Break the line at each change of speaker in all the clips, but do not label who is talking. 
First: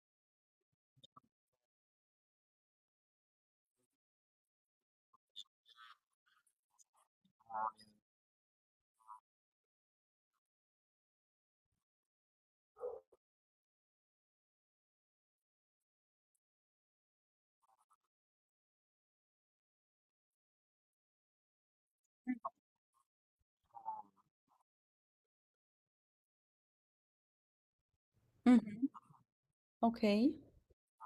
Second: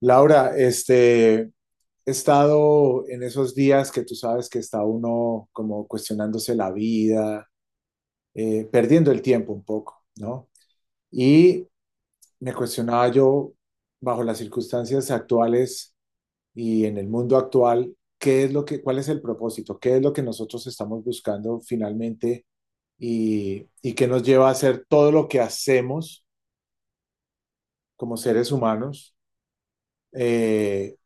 Laura, he estado en esos días que tú sabes que está uno como cuestionándose la vida, perdiendo el tiempo un poco, ¿no? Y me cuestionaba yo, bajo las circunstancias actuales y en el mundo actual, ¿qué es lo que, cuál es el propósito? ¿Qué es lo que nosotros estamos buscando finalmente y qué nos lleva a hacer todo lo que hacemos como seres
Ujú,
humanos?
ok.
Eh,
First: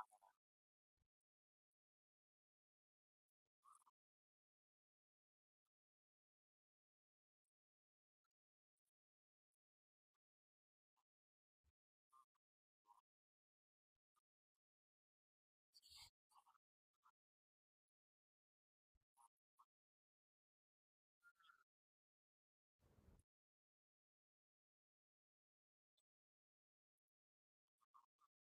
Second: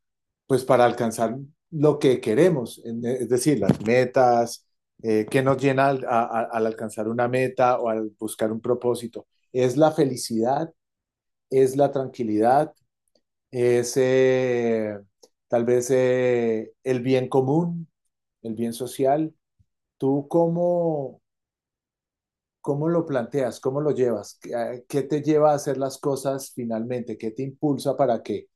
pues para alcanzar lo que queremos, es decir, las metas, qué nos llena al alcanzar una meta o al buscar un propósito. Es la felicidad, es la tranquilidad, es tal vez el bien común, el bien social. ¿Tú cómo, cómo lo planteas? ¿Cómo lo llevas? Qué te lleva a hacer las cosas finalmente? ¿Qué te impulsa para que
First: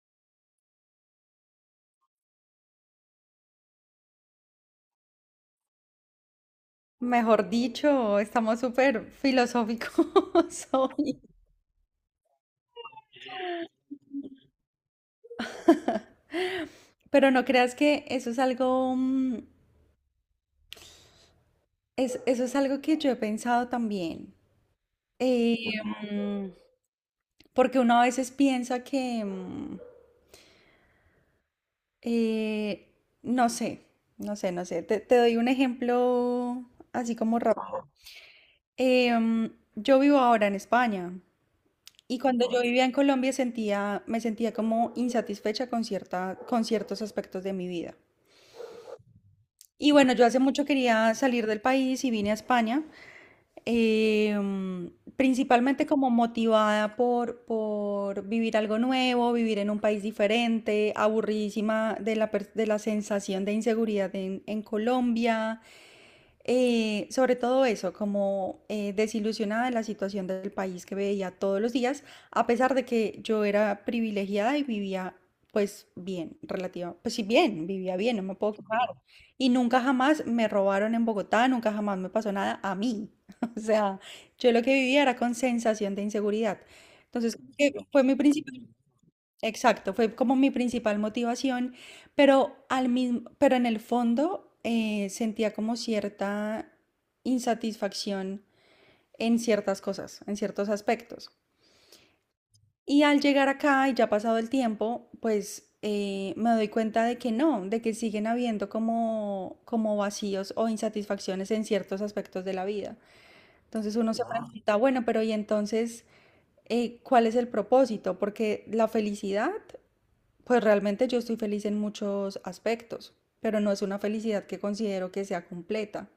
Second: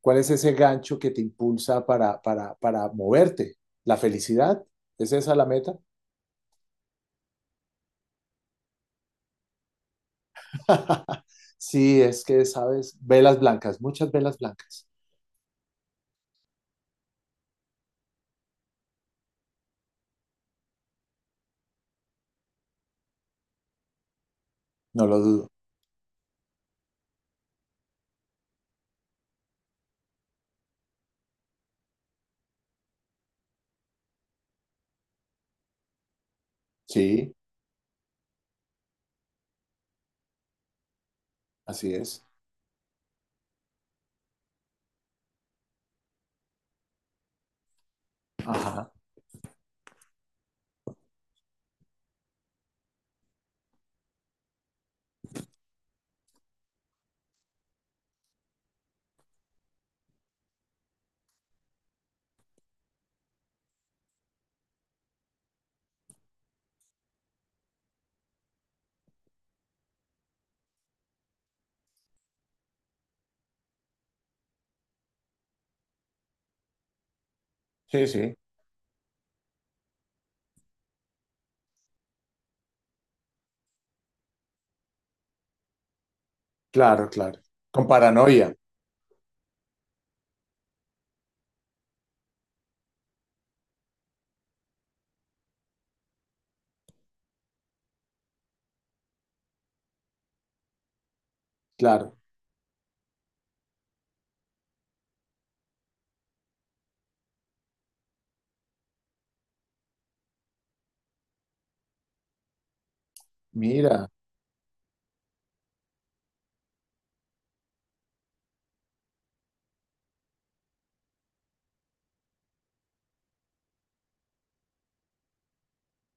¿cuál es ese gancho que te impulsa para moverte? ¿La felicidad? ¿Es esa la meta?
Mejor dicho, estamos súper filosóficos hoy.
Sí, es que, ¿sabes? Velas blancas, muchas velas blancas.
Pero no creas que eso es algo, eso es algo que yo he pensado también.
No lo dudo.
Eh, mm, Porque uno a veces piensa que, eh, no sé, no sé, no sé. Te doy un ejemplo así
Sí,
como rápido. Yo vivo ahora en España.
así
Y
es.
cuando yo vivía en Colombia me sentía como insatisfecha con con ciertos aspectos de mi vida.
Ajá.
Y bueno, yo hace mucho quería salir del país y vine a España, principalmente como motivada por vivir algo nuevo, vivir en un país diferente, aburridísima de la sensación de inseguridad en Colombia, sobre todo eso, como desilusionada de la situación del país que veía todos los días, a pesar de que yo era privilegiada y vivía pues bien, relativa, pues sí bien, vivía
Sí,
bien, no me
sí.
puedo quejar. Y nunca jamás me robaron en Bogotá, nunca jamás me pasó nada a mí. O sea, yo lo que vivía era con sensación de inseguridad.
Claro,
Entonces,
claro.
como que
Con
fue mi
paranoia.
principal. Exacto, fue como mi principal motivación, pero pero en el fondo sentía como cierta insatisfacción en ciertas cosas, en ciertos aspectos.
Claro.
Y al llegar acá y ya pasado el tiempo, pues me doy cuenta de que no, de que siguen habiendo como, como vacíos o insatisfacciones en ciertos aspectos de la vida. Entonces
Mira.
uno se, wow, pregunta, bueno, pero ¿y entonces cuál es el propósito? Porque la felicidad pues realmente yo estoy feliz en muchos aspectos, pero no es una felicidad que considero que sea completa.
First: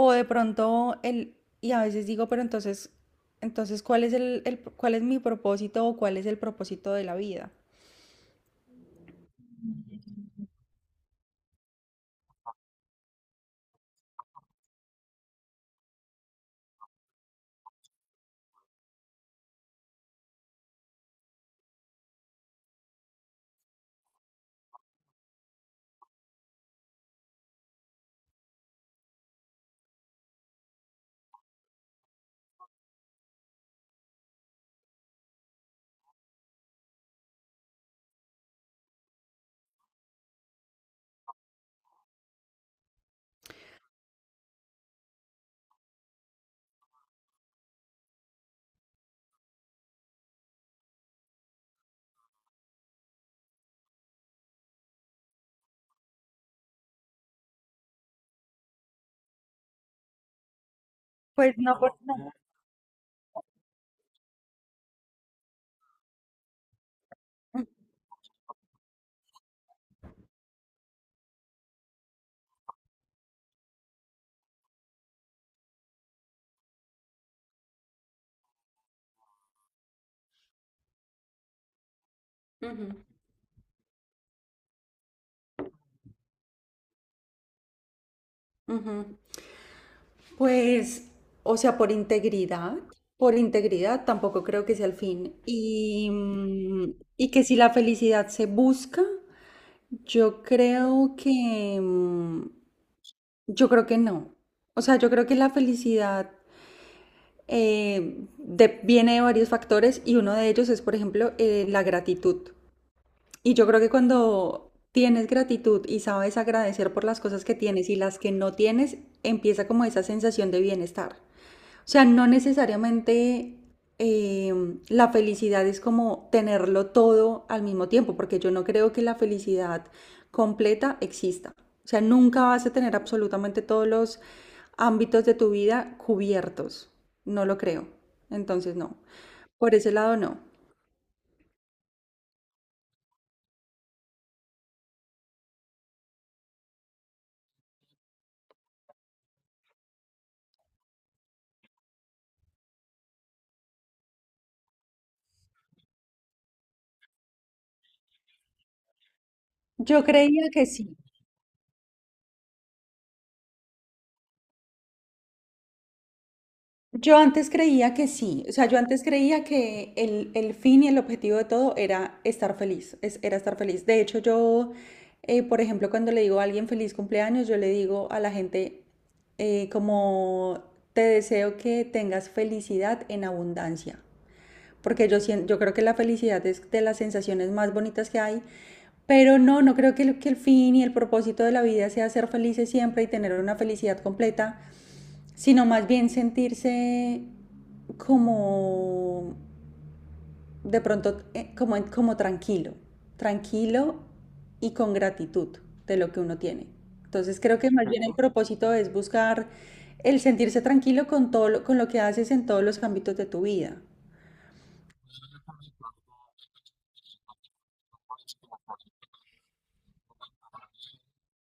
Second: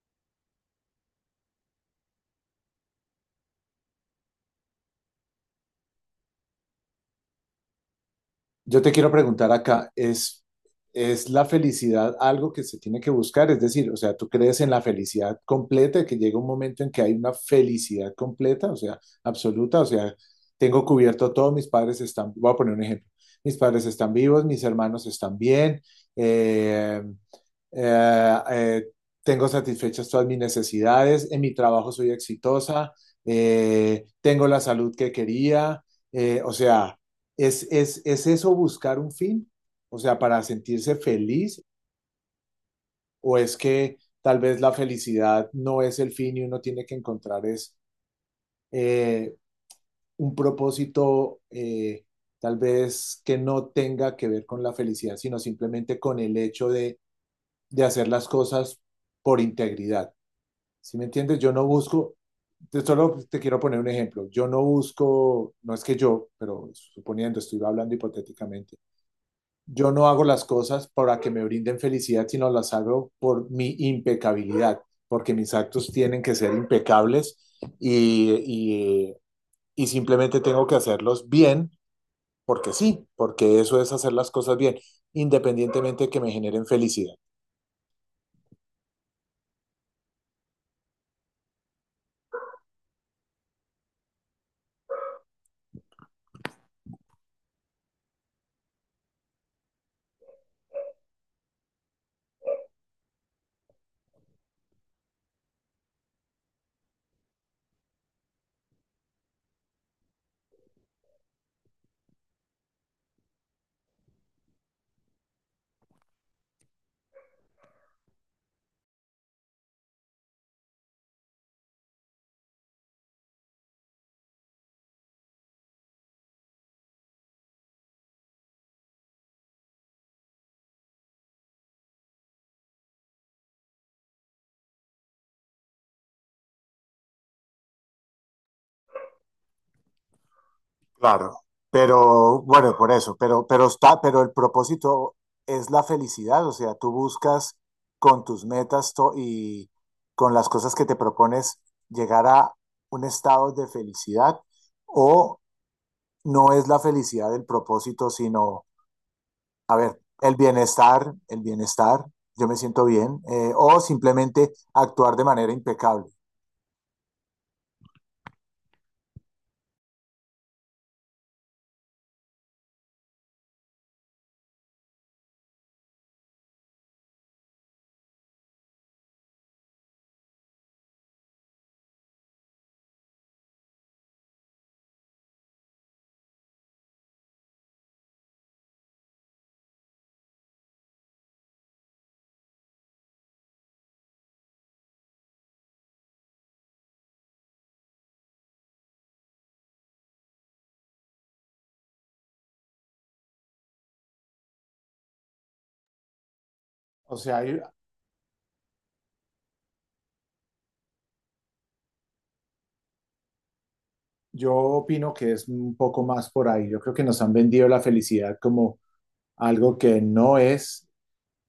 O de pronto el, Y a veces digo, pero entonces, cuál es mi propósito o cuál es el propósito de la vida?
Yo te quiero preguntar acá, es la felicidad algo que se tiene que buscar? Es decir, o sea, ¿tú crees en la felicidad completa, que llega un momento en que hay una felicidad completa, o sea, absoluta? O sea, tengo cubierto todo, mis padres están, voy a poner un ejemplo, mis padres están vivos, mis hermanos están bien, eh, eh, eh, tengo satisfechas todas mis necesidades, en mi trabajo soy exitosa, tengo la salud que quería, o sea, ¿es eso buscar un fin? O sea, para sentirse feliz, o es que tal vez la felicidad no es el fin y uno tiene que encontrar es eh, un propósito tal vez que no tenga que ver con la felicidad, sino simplemente con el hecho de hacer las cosas por integridad. Si me entiendes, yo
Pues
no
no, por,
busco,
no.
solo te quiero poner un ejemplo. Yo no busco, no es que yo, pero suponiendo, estoy hablando hipotéticamente. Yo no hago las cosas para que me brinden felicidad, sino las hago por mi impecabilidad, porque mis actos tienen que ser impecables y simplemente tengo que hacerlos bien, porque
Ujú,
sí, porque eso es hacer las cosas bien, independientemente de que me generen felicidad.
ujú. Pues, o sea, por integridad tampoco creo que sea el fin. Y que si la felicidad se busca, yo creo que, mm, Yo creo que no. O sea, yo creo que la felicidad viene de varios factores y uno de ellos es, por ejemplo, la gratitud. Y yo creo que cuando tienes gratitud y sabes agradecer por las cosas que tienes y las que no tienes, empieza como esa sensación de bienestar. O sea, no necesariamente la felicidad es como tenerlo todo al mismo tiempo, porque yo no creo que la felicidad completa exista. O sea, nunca vas a tener absolutamente todos los ámbitos de tu vida cubiertos. No lo creo. Entonces, no. Por ese lado, no.
Claro, pero bueno, por eso, pero está, pero el propósito es la felicidad, o sea, tú buscas con tus metas con las cosas que te propones llegar a un estado de felicidad o no es la felicidad el propósito, sino, a ver,
Yo creía que sí.
el bienestar, yo me siento bien, o simplemente actuar de manera impecable.
Yo antes creía que sí, o sea, yo antes creía que el fin y el objetivo de todo era estar feliz, era estar feliz. De hecho, yo, por ejemplo, cuando le digo a alguien feliz cumpleaños, yo le digo a la gente como te deseo que tengas felicidad en abundancia, porque yo creo que la felicidad es de las sensaciones más bonitas que hay, pero no creo que que el fin y el propósito de la vida sea ser felices siempre y tener una felicidad completa, sino más bien sentirse como de pronto como tranquilo, tranquilo y con gratitud de lo que uno tiene.
O
Entonces
sea, yo
creo que más bien el propósito es buscar el sentirse tranquilo con lo que haces en todos los ámbitos de tu vida.
yo opino que es un poco más por ahí. Yo creo que nos han vendido la felicidad como algo que no es,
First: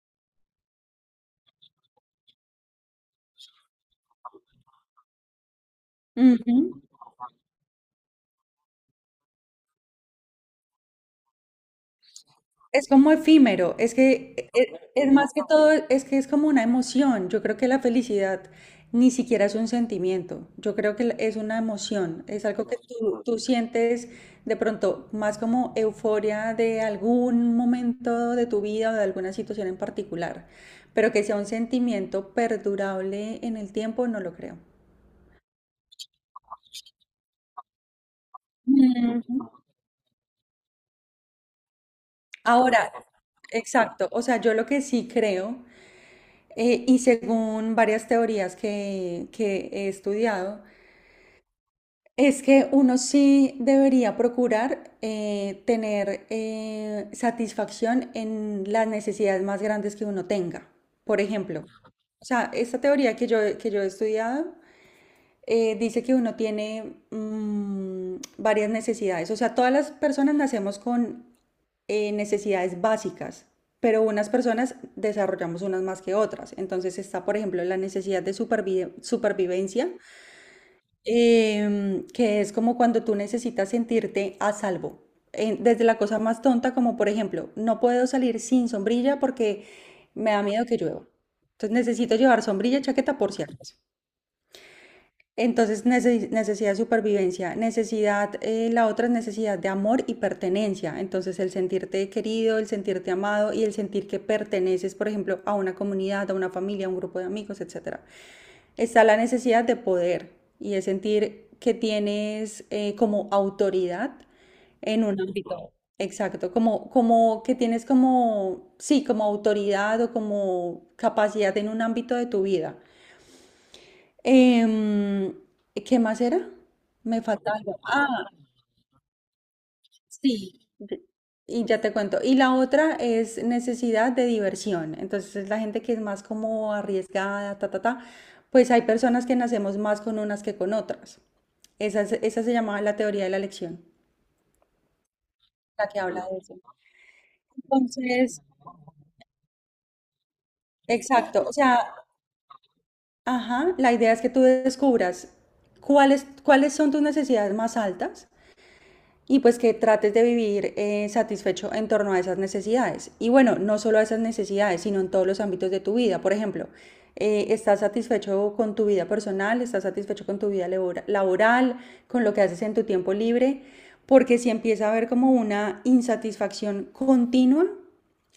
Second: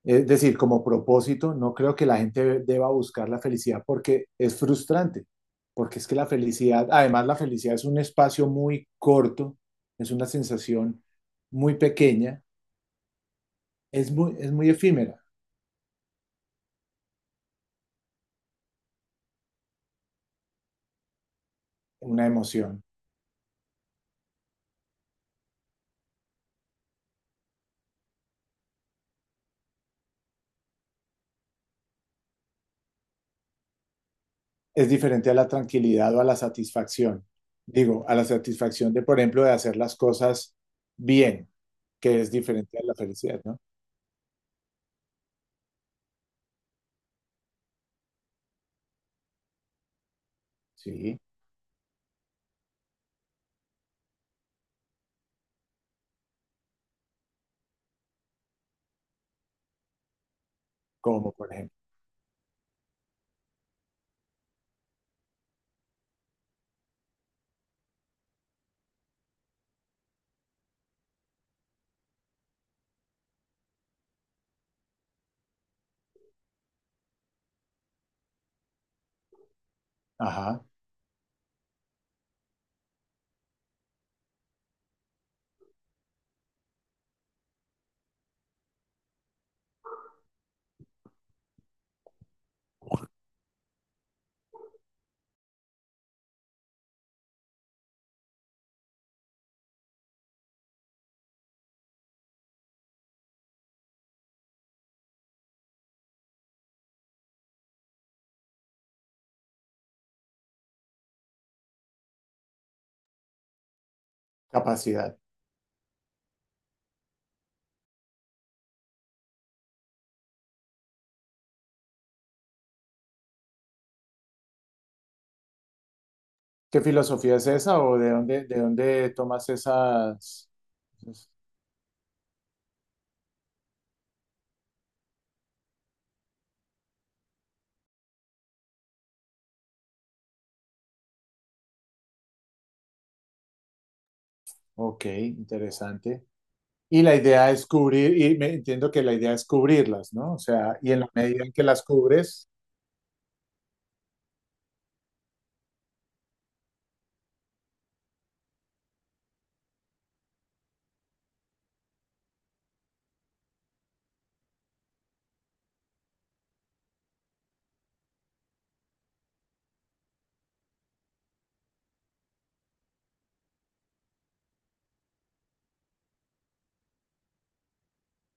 es decir, como propósito, no creo que la gente deba buscar la felicidad porque es frustrante, porque es que la
Ujú.
felicidad, además la felicidad es un espacio muy corto, es una sensación muy pequeña,
Es como efímero, es que
es muy
es,
efímera
más que todo, es que es como una emoción. Yo creo que la felicidad ni siquiera es un sentimiento, yo creo que es una emoción,
una
es algo que
emoción,
tú sientes de pronto más como euforia de algún momento de tu vida o de alguna situación en particular, pero que sea un sentimiento perdurable en el tiempo, no lo creo.
es diferente a la tranquilidad o a la satisfacción, digo, a la satisfacción de, por
Mm,
ejemplo, de hacer las cosas bien, que es diferente a
Ahora,
la felicidad, ¿no?
exacto. O sea, yo lo que sí creo. Y según varias teorías que he estudiado,
Sí,
es que uno sí debería procurar tener satisfacción en las necesidades más grandes que uno tenga. Por
como por
ejemplo,
ejemplo,
o sea, esta teoría que yo he estudiado dice que uno tiene varias necesidades. O sea, todas las personas nacemos con necesidades básicas, pero unas personas desarrollamos unas más que otras. Entonces está, por ejemplo, la necesidad de supervivencia,
ajá,
que es como cuando tú necesitas sentirte a salvo. Desde la cosa más tonta, como por ejemplo, no puedo salir sin sombrilla porque me da miedo que llueva. Entonces necesito llevar sombrilla y chaqueta por si acaso. Entonces, necesidad de supervivencia, la otra es necesidad de amor y pertenencia. Entonces, el sentirte querido, el sentirte amado y el sentir que perteneces, por ejemplo, a una comunidad, a una familia, a un grupo de amigos, etcétera. Está la necesidad de poder y es sentir que tienes como autoridad en
capacidad.
un ámbito. Exacto, como que tienes como, sí, como autoridad o como capacidad en un ámbito de tu vida. Em, ¿Qué más era?
¿Qué
Me
filosofía es
falta algo.
esa o
Ah,
de dónde tomas esas?
sí.
Esas-
Y ya te cuento. Y la otra es necesidad de diversión. Entonces es la gente que es más como arriesgada, ta, ta, ta. Pues hay personas que nacemos más con unas que con otras. Esa se llamaba la teoría de la elección,
Ok,
la que
interesante.
habla de eso.
Y la idea es cubrir, y
Entonces,
me entiendo que la idea es cubrirlas, ¿no? O sea, y en la
exacto.
medida en
O
que las
sea,
cubres,
ajá, la idea es que tú descubras cuáles son tus necesidades más altas y pues que trates de vivir satisfecho en torno a esas necesidades. Y bueno, no solo a esas necesidades, sino en todos los ámbitos de tu vida. Por ejemplo, estás satisfecho con tu vida personal, estás satisfecho con tu vida laboral, con lo que haces en tu tiempo libre, porque si empieza a haber como una insatisfacción continua,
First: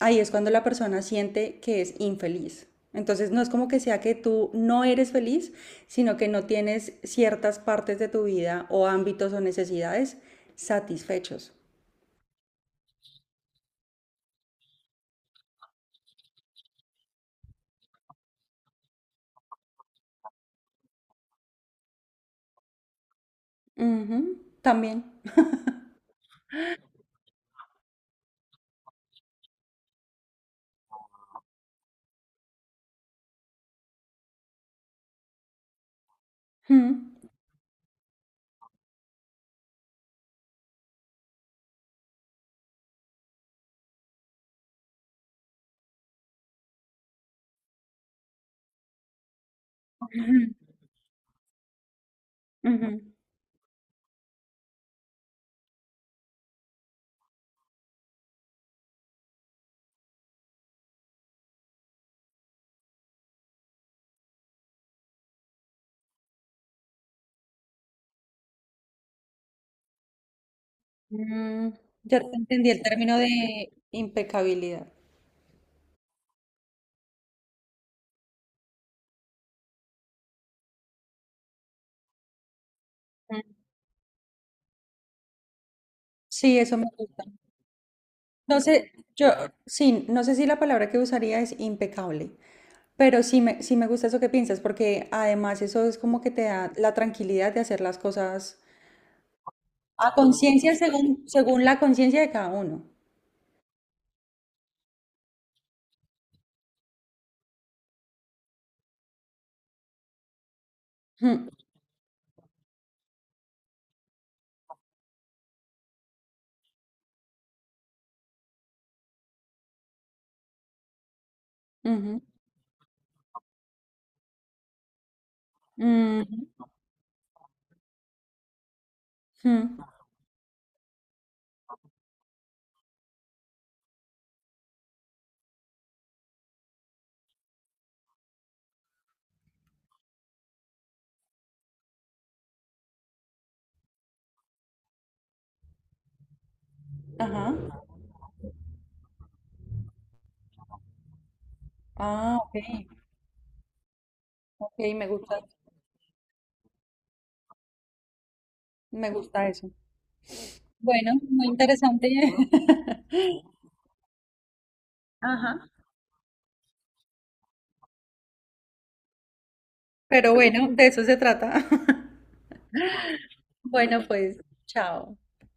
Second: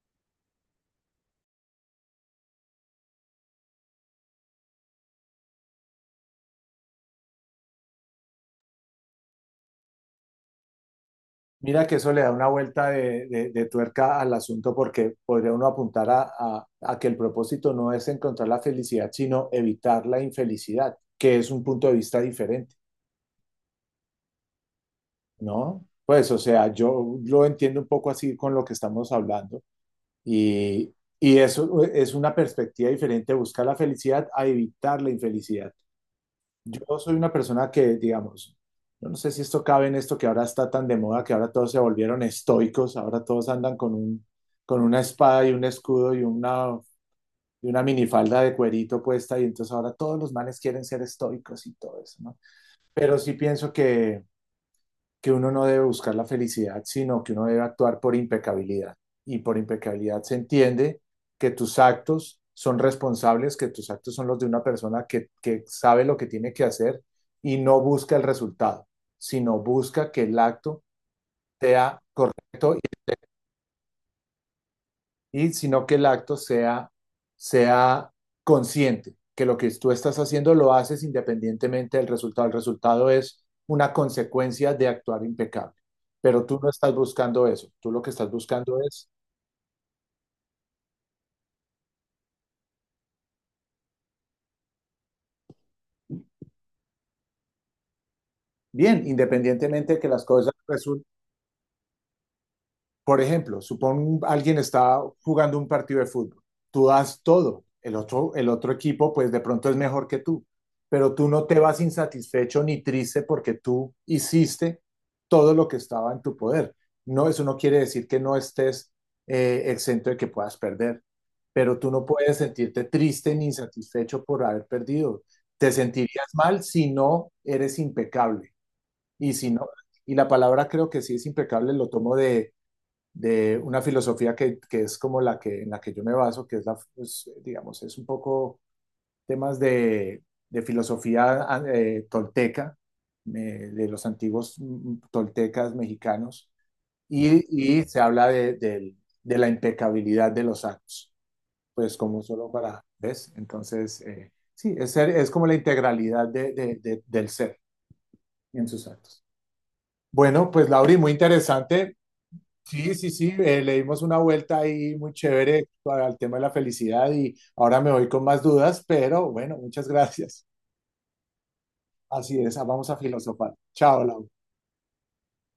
ahí es cuando la persona siente que es infeliz. Entonces no es como que sea que tú no eres feliz, sino que no tienes ciertas partes de tu vida o ámbitos o necesidades satisfechos.
mira que eso le da una vuelta de tuerca al asunto porque podría uno apuntar a que el propósito no es encontrar la felicidad, sino evitar la infelicidad, que es un punto de vista diferente,
Ujú, también.
¿no? Pues, o sea, yo lo entiendo un poco así con lo que estamos hablando. Y, y eso es una perspectiva diferente, buscar la felicidad a evitar la infelicidad.
Ujú,
Yo soy una persona que, digamos, yo no sé si esto cabe en esto que ahora está tan de moda, que ahora todos se volvieron estoicos, ahora todos andan con una espada y un escudo y una minifalda de cuerito puesta, y entonces ahora todos los
ujú.
manes quieren ser estoicos y todo eso, ¿no?
Ujú.
Pero sí pienso que uno no debe buscar la felicidad, sino que uno debe actuar por impecabilidad. Y por impecabilidad se entiende que tus actos son responsables, que tus actos son los de una persona que sabe lo que tiene que hacer y no busca el resultado, sino busca que el acto
Mm,
sea
ya te entendí
correcto
el término de impecabilidad.
y sino que sea consciente, que lo que tú estás haciendo lo haces independientemente del resultado. El resultado es una consecuencia de actuar impecable, pero
Sí,
tú no
eso me
estás
gusta.
buscando eso, tú lo que estás
No
buscando
sé,
es,
yo, sí, no sé si la palabra que usaría es impecable. Pero sí me gusta eso que piensas, porque además eso es como que te da la tranquilidad de hacer las cosas
bien, independientemente de que
a
las cosas
conciencia
resulten.
según la conciencia de cada uno.
Por ejemplo, supón alguien está jugando un partido de fútbol. Tú das todo. El otro equipo, pues de pronto es mejor que tú. Pero tú no
Mm,
te vas insatisfecho ni triste porque tú hiciste todo lo que estaba en tu poder. No, eso no quiere decir que no estés exento de que puedas perder. Pero tú no
ujú,
puedes sentirte triste ni insatisfecho por haber perdido. Te sentirías
ujú,
mal si no eres impecable. Y si no,
mm,
y la palabra creo que sí es impecable, lo tomo de una filosofía que es como en la que yo me baso, que es la, pues, digamos, es un poco temas de filosofía tolteca, eh, de los antiguos toltecas mexicanos,
ajá.
y se habla de la impecabilidad de los actos, pues como
Ah,
solo para,
ok.
¿ves? Entonces, sí,
Ok,
es como la integralidad del ser en sus
me
actos.
gusta eso.
Bueno, pues Lauri, muy
Bueno, muy
interesante.
interesante.
Sí, sí, sí, le dimos una vuelta ahí muy chévere
Ajá.
para el tema de la felicidad y ahora me voy con más dudas, pero bueno, muchas
Pero
gracias.
bueno, de eso se trata.
Así es, vamos a filosofar. Chao,
Bueno,
Laura.
pues, chao.